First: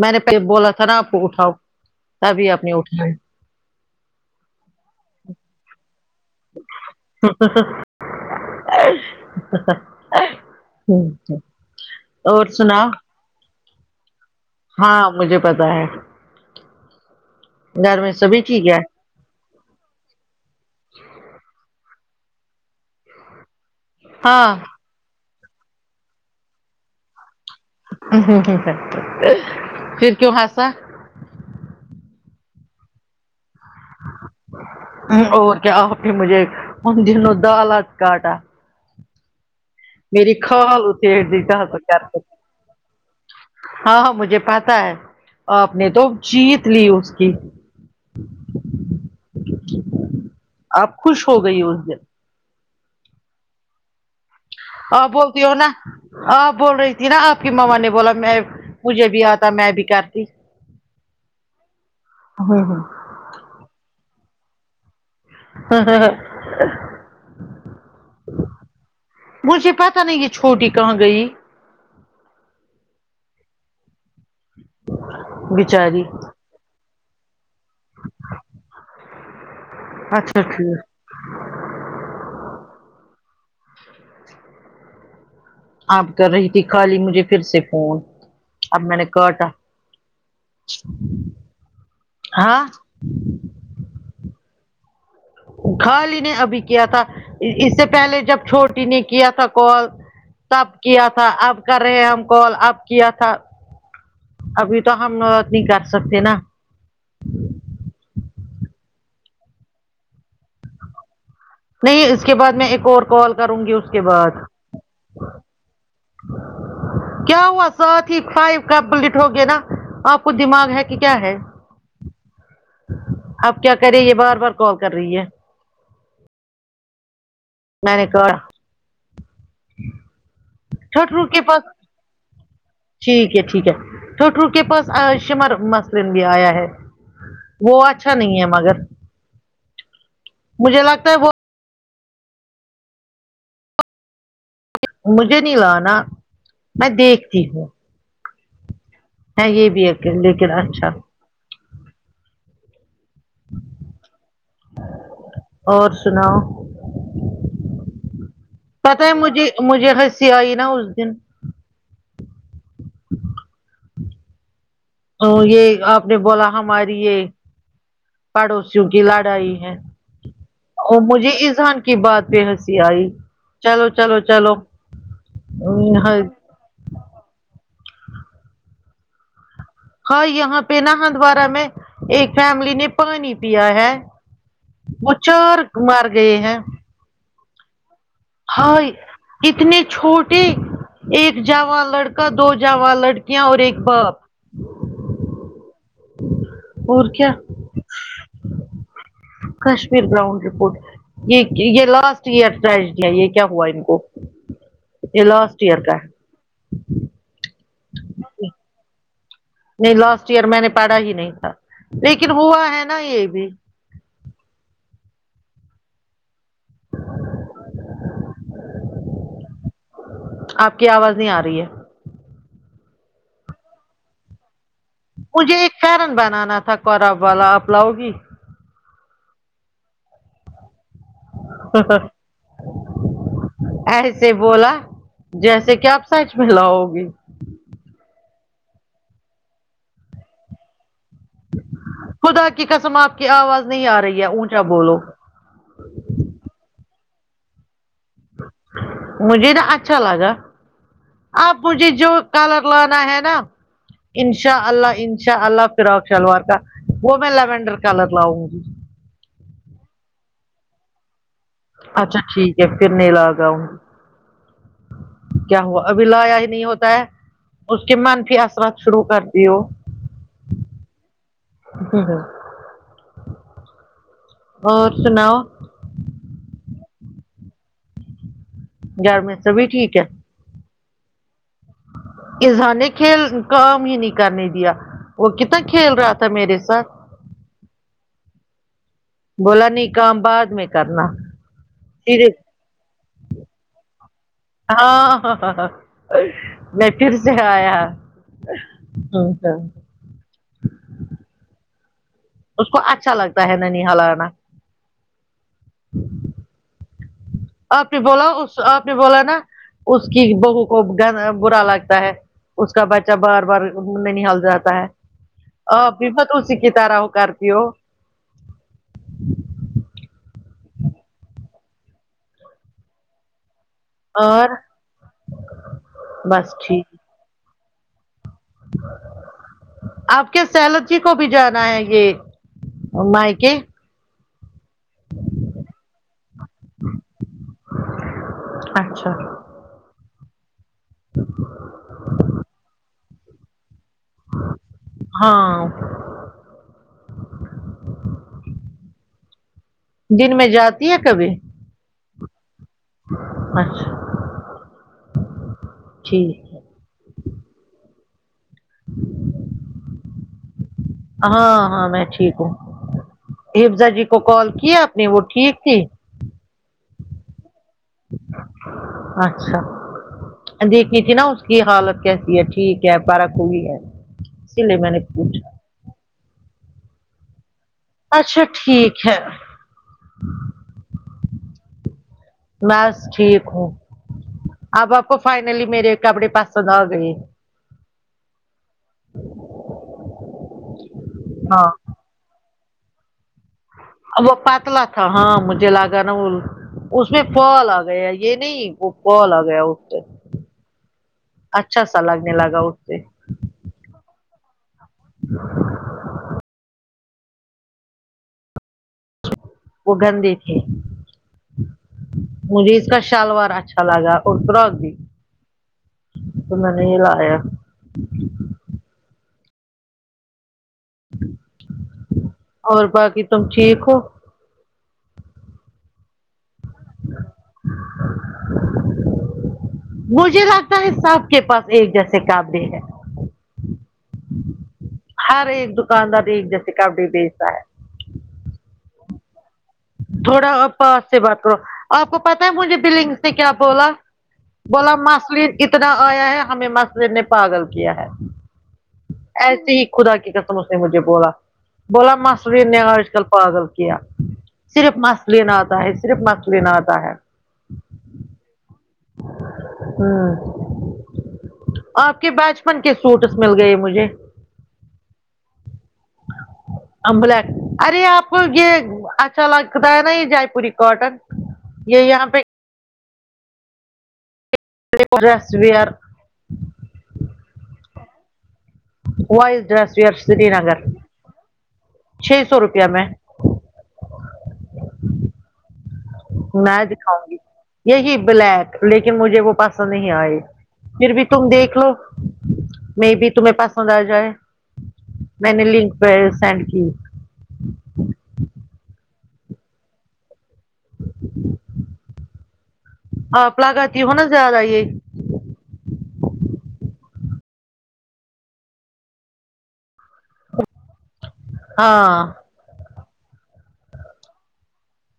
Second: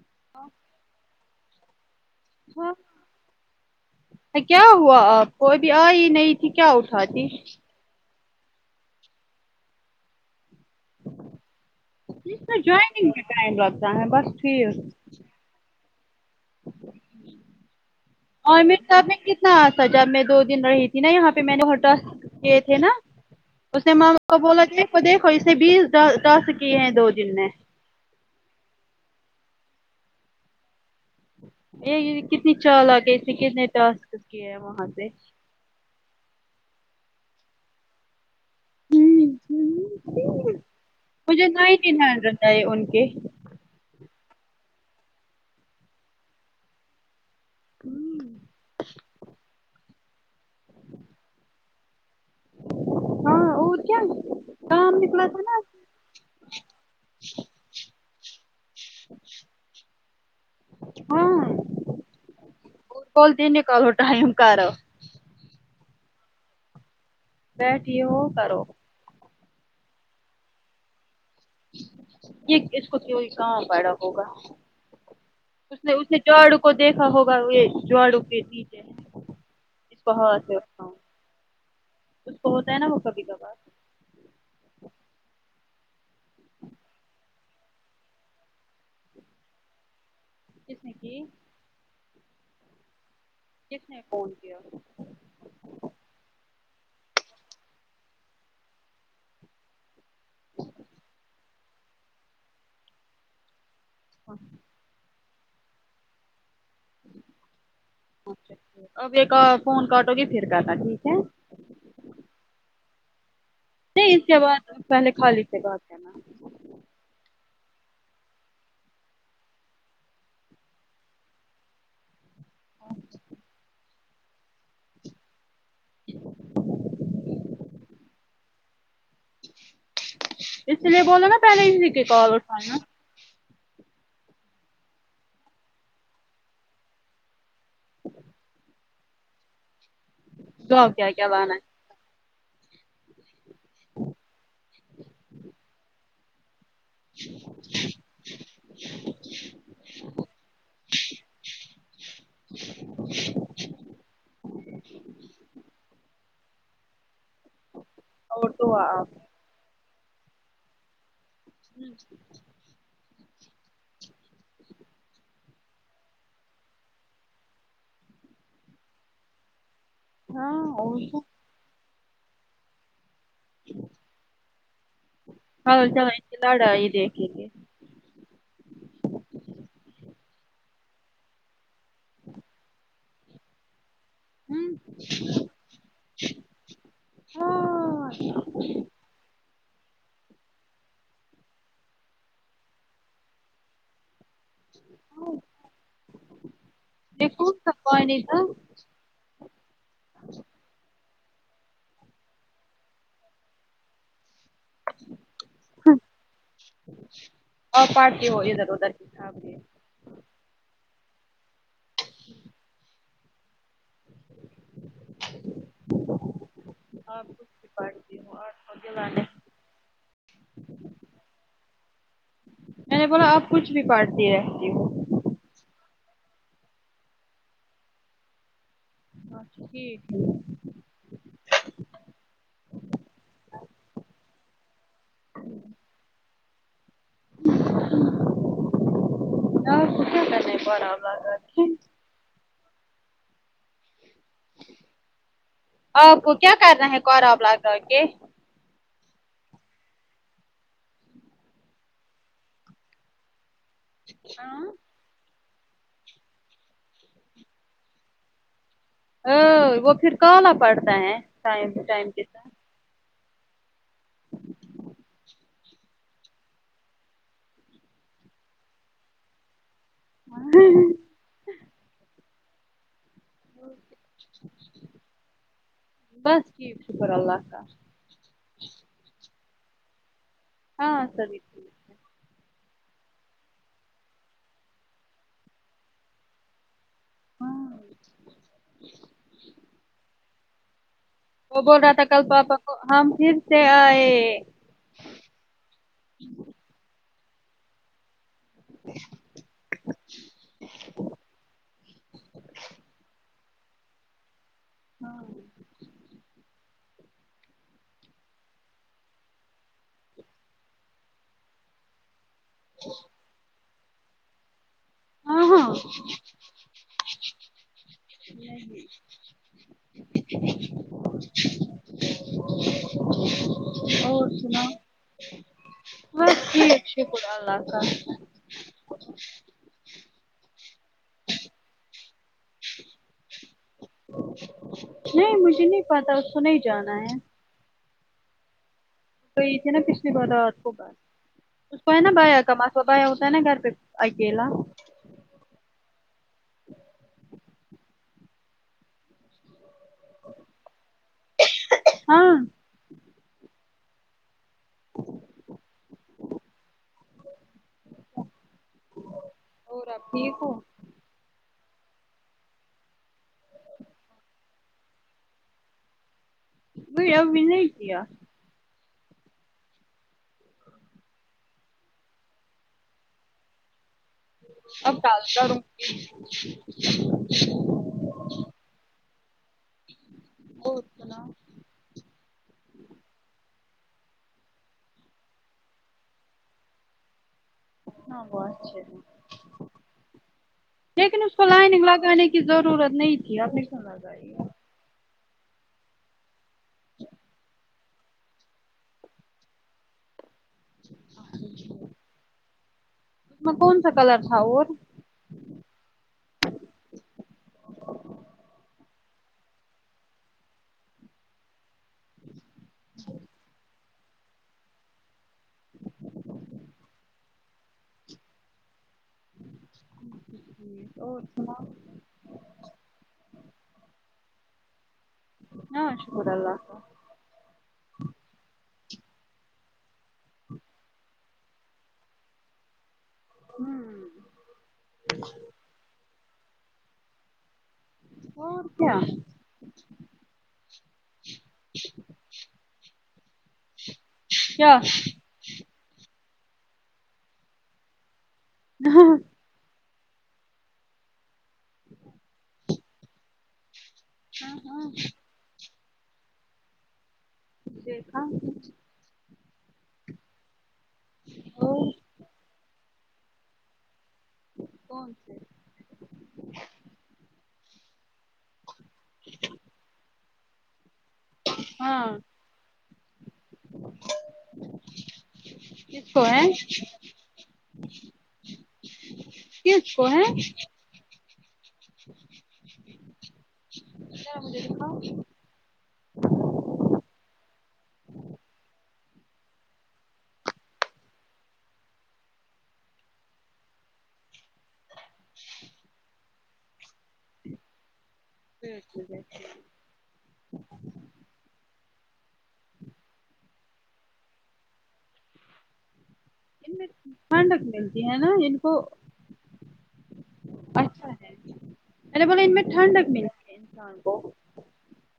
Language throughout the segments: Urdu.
میں نے پہلے بولا تھا نا آپ کو اٹھاؤ تبھی آپ نے ہاں اٹھائے کیا ہوا آپ کو ابھی آ ہی نہیں تھی کیا اٹھاتی ہوں اور ج سنا جویننگ میں ٹائم رہتا ہے بس پھر ہاں مجھے پتا ہے گرمی اور مے تب میں کتنا سجاب میں دو دن رہی تھی نا یہاں پہ میں نے ہوٹل یہ تھے نا اس نے ماما کو ہاں بولا کے تو دیکھو اسے بیس دا دس کیے ہیں دو دن مے ہ پھر کیوں ہسہ یہ کتنی چالاک ہے اسے کتنے ٹاسک کیے ہیں وہاں سے اور کیاھر مجھے ان دنوں دالات کاٹا میری خالو سے مجھے حصل نائنٹین کر کے ہنڈریڈ آئے ان کے ہاں ہاں مجھے پتا ہے آپ نے تو جیت لی اس کی ہمم آپ خوش ہو گئی اس دن ہاں اور کیا کام آپ نکلا تھا بولتی ہو نا آپ بول رہی تھی نا آپ کی ماما نے بولا میں مجھے بھی آتا میں بھی کرتی بھول د ن کو ٹم کر بیٹھی ہو کرو مجھے پتہ نہیں یہ چھوٹی کہاں گئی یہ اس کو کوئی پڑا ہوگا اس نے بچاری اسے جاڑو کو دیکھا ہوگا وہ جاڑو کے پیھے جس کو اچھا ہاتھ سے ٹھیک رکھتا ہوں اس کو ہوتا ہے نا وہ کبھی کبھار آپ کر رہی تھی خالی مجھے پھر سے فون اب میں نے کاٹا کس نے کی ہاں کس نے فون کیا خالی نے ابھی کیا تھا اس سے پہلے جب چھوٹی نے کیا تھا کال تب کیا تھا اب کر رہے ہیں ہم کال اب کیا تھا ابھی تو ہم نہیں کر سکتے نا اچھا اب یہ فون کاٹو گے پھر کہ تھا ٹھیک ہے نہیں اس کے بعد میں ایک اور کال کروں گی اس نہیں اس کے بعد پہلے خالی سے گات کرنا کیا ہوا سو ٹیک فائیو کمپلیٹ ہو گیا نا آپ کو دماغ ہے کہ کیا ہے آپ کیا کریں یہ بار بار کال کر رہی ہے میں نے کہا اس لیے چھٹرو بولو نا کے پہلے پاس اسی کی کال اٹھان نا ٹھیک ہے ٹھیک ہے ٹو ٹو کے پاس شمر مثرن بھی آیا ہے وہ اچھا نہیں ہے مگر سو مجھے کیا لگتا کیا وہ بانا ہے مجھے نہیں لانا میں دیکھتی ہوں یہ بھی ایک لیکن اچھا اور سناؤ اور دعا پتا ہے آپ مجھے مجھے ہنسی آئی نا اس دن تو یہ آپ نے بولا ہماری یہ پڑوسیوں کی لڑائی ہے اور مجھے اذان کی بات پہ ہنسی آئی چلو چلو چلوام ح چلو ان کی لڑائی دیکھیں گے ہاں یہاں پہ نا ہندوارہ میں ایک فیملی نے پانی پیا ہے ہمم وہ چار مار گئے ہیں ہاں ہائے اتنے چھوٹے ایک جوان لڑکا دو جوان لڑکیاں اور ایک باپ اور یہ کیا خوب صفائی ادھر کشمیر گراؤنڈ رپورٹ یہ یہ لاسٹ ایئر ٹجڈی ہے یہ کیا ہوا ان کو یہ لاسٹ یار کا ہے آپ اتیے ہو ادھر ادھر کے چاب کے نہیں لاسٹ ایئر میں نے پڑھا ہی نہیں تھا لیکن ہوا ہے نا یہ بھی ہاں کچ بھی پٹتی ہوں اور مے آپ کی آواز نہیں آ رہی ہے میں نے بولا اب کچھ بھی پٹتی رہتی ہوں مجھے ایک فیرن بنانا تھا کراب والا آپ لاؤ گی اچھا ٹھیک ہے [unintelligible] ایسے بولا جیسے کہ آپ سچ میں لؤ گی [inaudible] خدا کی قسم آپ کی آواز نہیں آ رہی ہے اونچا بولو آپ کو کیا کرنا ہے کربلا کر کے مجھے نا اچھا لگا آپ مجھے جو کالر لانا ہے نا انشاء ہاں اللہ انشاء اللہ فراق شلوار کا وہ میں لیوینڈر کلر لاؤں گی ج ام وہ پھر کالا پڑتا ہے ٹائم ٹائم اچھا کے ٹھیک ہے ساتھ پھر نیلا آ گاوں کیا ہوا ابھی لایا ہی نہیں ہوتا ہے اس کے منفی اثرات شروع کرتی ہو اور کیا اور سناؤ بس ٹھیک شکر اللہ کا گھر میں سبھی ٹھیک ہے ہاں سبھی ٹھیک ہے اذا نے کھیل کام ہی نہیں کرنے دیا وہ کتنا کھیل رہا تھا میرے ساتھ ہاں بولا نہیں کام بعد میں کرنا وہ بول رہا تھا کل سیدھے پاپا کو ہم پھر سے آئے ہاں ہاں ہاں میں پھر سے آیا اس کو اچھا لگتا ہے نن ہال آنا ہاں آپ نے بولا اس آپ نے بولا نا اس کی بہو کو گر برا لگتا ہے اس کا بچہ بار بار میں ننہال جاتا ہے ہاں ہاں آپ بھی ب اسی کی طرح وہ کر تی ہو اور سنا ہاں ٹھیک شکر اللہ کا آپ کے سیلس جی کو بھی جانا ہے یہ مائک نہیں مجھے نہیں پتا اس کو نہیں جانا ہے اچھا تھی نا پچھلی بار رات کو اس کو ہے نا بایا کماسو بایا ہوتا ہے نا گھر پہ آئیکے لا ہاں دن میں جاتی ہے کبھی ہاں اچھا ٹھیک اور آپ ٹھیک ہوں ہاں ہاں میں ٹھیک ہوں حفزا جی کو کال کیا آپ نے وہ ٹھیک تھی وہئی ابھی نہیں کیا اچھا دیکھی تھی نا اس کی حالت کیسی ہے ٹھیک ہے فرق ہوئی ہے اسی لیے میں اب نے ڈالتا پوچھا رہوںی اچھا ٹھیک ہے اور سنا بس ٹھیک ہوں اب آپکو فائنلی میرے کپڑے پںند آ گئے دیکھنا اس کو ہاں لائنگ لگانے کی کی ضرورت نہیں تھی ابھی وہ پتلا تھا ہاں مجھے لگا نا وہ اس میں فال آ گیا یہ نہیں وہ کال آ گیا اسٹیم اچھا سا لگنے لگا اٹھتے میں کون سا کلر تھا اور وہ گندے تھے مجھے اس کا شالوار اچھا گا اور پراغ بھی تو میں نے یہ لایا ہے ٹھیک اور سناؤ اور باقی تم ٹھیک ہو ہاں شکر اللہ کا مجھے لگتا ہے صاحب کے پاس ایک جیسے کااب د ہے ہم ہر ایک دکاندار ایک جیسے کپڈی بیچتا ہے اور کیا تھوڑا پاس سے بات رہو آپ کو پتا ہے مجھے بلنگ نے کیا بولا کیا بولا مسل اتنا آیا ہے ہمیں مسل نے پاگل کیا ہے ہاںاں ایسی ہی خدا کی قسم اس نے مجھے بولا بولا ماسور نے آج کل پاگل کیا ہاں صرف مس لینا آتا ہے صرف مس لینا آتا ہے دیکھا ہاں [inaudible] آپ کے بچپن کے سوٹس مل گئے مجھے کون سے امبلا ارے آپ یہ اچھا لگتا ہے نا یہ جے پوری کاٹن یہ ہاں یہاں پہ ڈس وئر کس کو ہے وائز ڈس کس ی کو ہے سری نگر چھ سو روپیہ میں چلا مجھے دیکھاؤ میں دکھاؤں گی یہی بلیک لیکن مجھے وہ پسند نہیں آئی پھر بھی تم دیکھ لو میں بھی تمہیں پسند آ جائے میں نے لنک پہ سینڈ کی ٹھیک ٹھیک آپ لگاتتی ہو نا زیادہ یہ ان ٹھنڈک ملتی ہے نا ان کو اچھا ارے ہاں مگر ان میں ٹھنڈک بھی مل ہے انسان کو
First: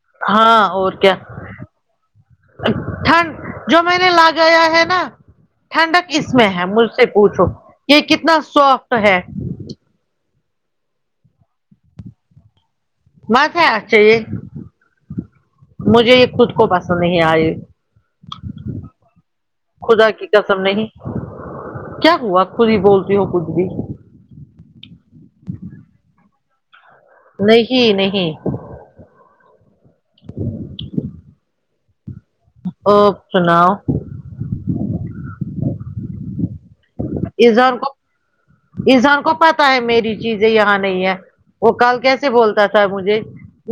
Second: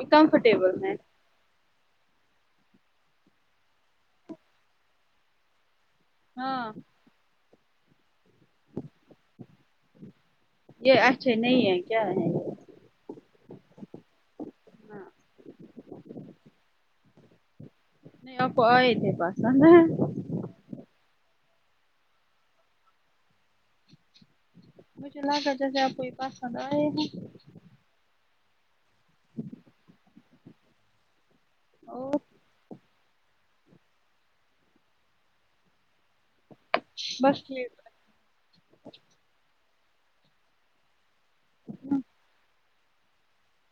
یہ ہاں کمفرٹیبل اور ہے کیا ٹھنڈ جو میں نے لگایا ہے نا ٹھنڈک اس میں ہے ہاں مجھ سے پوچھو یہ کتنا سافٹ ہے یہ اچھا نہیں ہے کیا ہے وہاں کا اچھا ہے ہاں مجھے یہ خود کو پسند نہیں آئی نہیں آپ کو آئے تھے پسند ہے خدا کی قسم نہیں کیا ہوا کو بولتی ہو کھ بھی مجھے لگتا جیسے آپ کو ہی پسند آئے ہ نہیں نہیں اور اور سناؤ بس انسان کو انسان کو پتہ ہے میری چیزیں یہاں نہیں ہے وہ کال کیسے بولتا صاحب مجھے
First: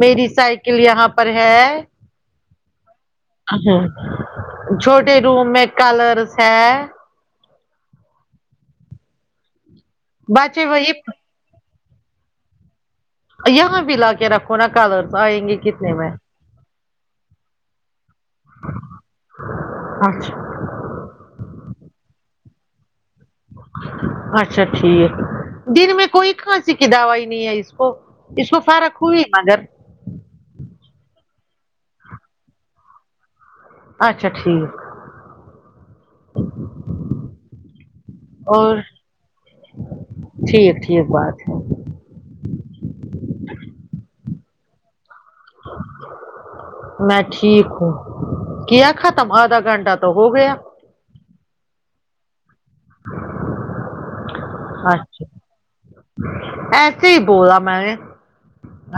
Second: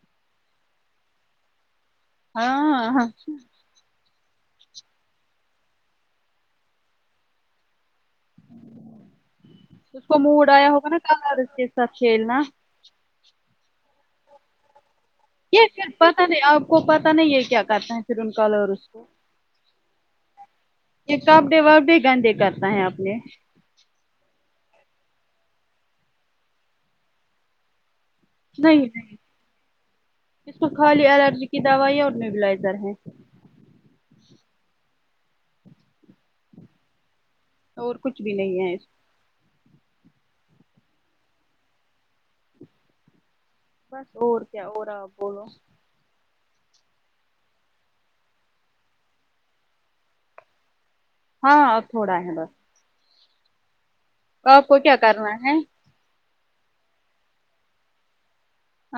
میری سائیکل یہاں پر ہے ہاں اہ ہ چھوٹے روم میں کلرس ہے اس کو موڈ بچے آیا ہوگا نا وہی کلر اس کے ساتھ کھیلنا یہاں بھی لا کے رکھو نا کلر یہ پھر پتا نہیں آپ کو پتا نہیں یہ کیا کرتا ہیں پھر ان کلر اس کو اچھا یہ کپڑے وپ ڈے گندے کرتا ہیں اپنے اچھا ٹھیک دن میں کوئی کھانسی کی دوائی نہیں ہے اس کو اس کو نہیں فرق نہیں ہوئی مگر اس کو خالی الرجی کی دوائیاں اور نیوبیلائزر ہیں اچھا ٹھیک اور کچھ بھی نہیں ہے اور ٹھیک ٹھیک بات ہے بس اور کیا اور آپ بولو میں ٹھیک ہوں کیا ختم آدھا گھنٹہ تو ہو گیا ہاں تھوڑا ہے بس [inaudible] آپ کو کیا کرنا اچھا ہے ایسے ہی بولا میں نے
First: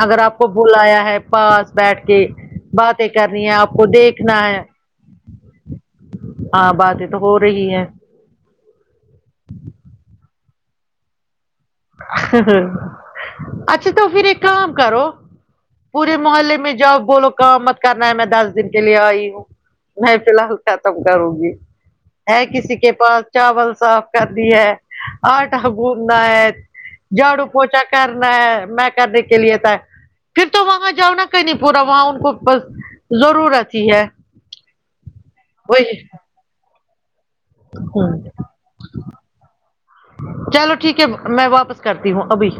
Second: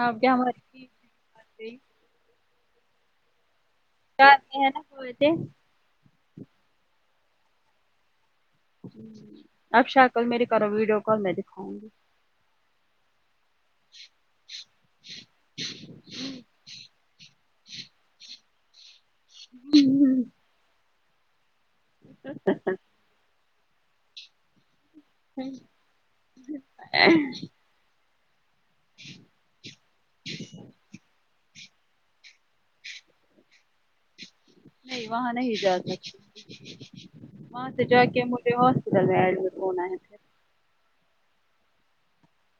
اگر کیا آپ کو ہماری بلایا ہے پاس بیٹھ کے باتیں کرنی ہے آپ کو دیکھنا چاہتے ہے ہیں نا ہوئے تھے ہاں باتیں تو ہو رہی ہے اکشا کل میرے کروں ویڈیو کال میں دکھاؤں گی ہ ہ اچھا تو پھر ایک کام کرو پورے محلے میں جاؤ بولو کام مت کرنا ہے میں دس دن کے لیے آئی ہوں میں فی نہیں الحال ختم کروں گی ہے کسی کے پاس چاول صاف کر دی ہے آٹا گوندھنا ہے جھاڑو پوچا کرنا ہے میں کرنے کے لیے تھا پھر تو وہاں جاؤں کہیں پورا وہاں ان کو بس ضرورت ہی ہے نہیں وہاں نہیں جا وہی سکتے وہاں سے جا کے مجھے ہوسپٹل میں ایڈمیٹ ہونا کیا چلو ٹھیک ہے میں واپس کرتی ہوں ابھی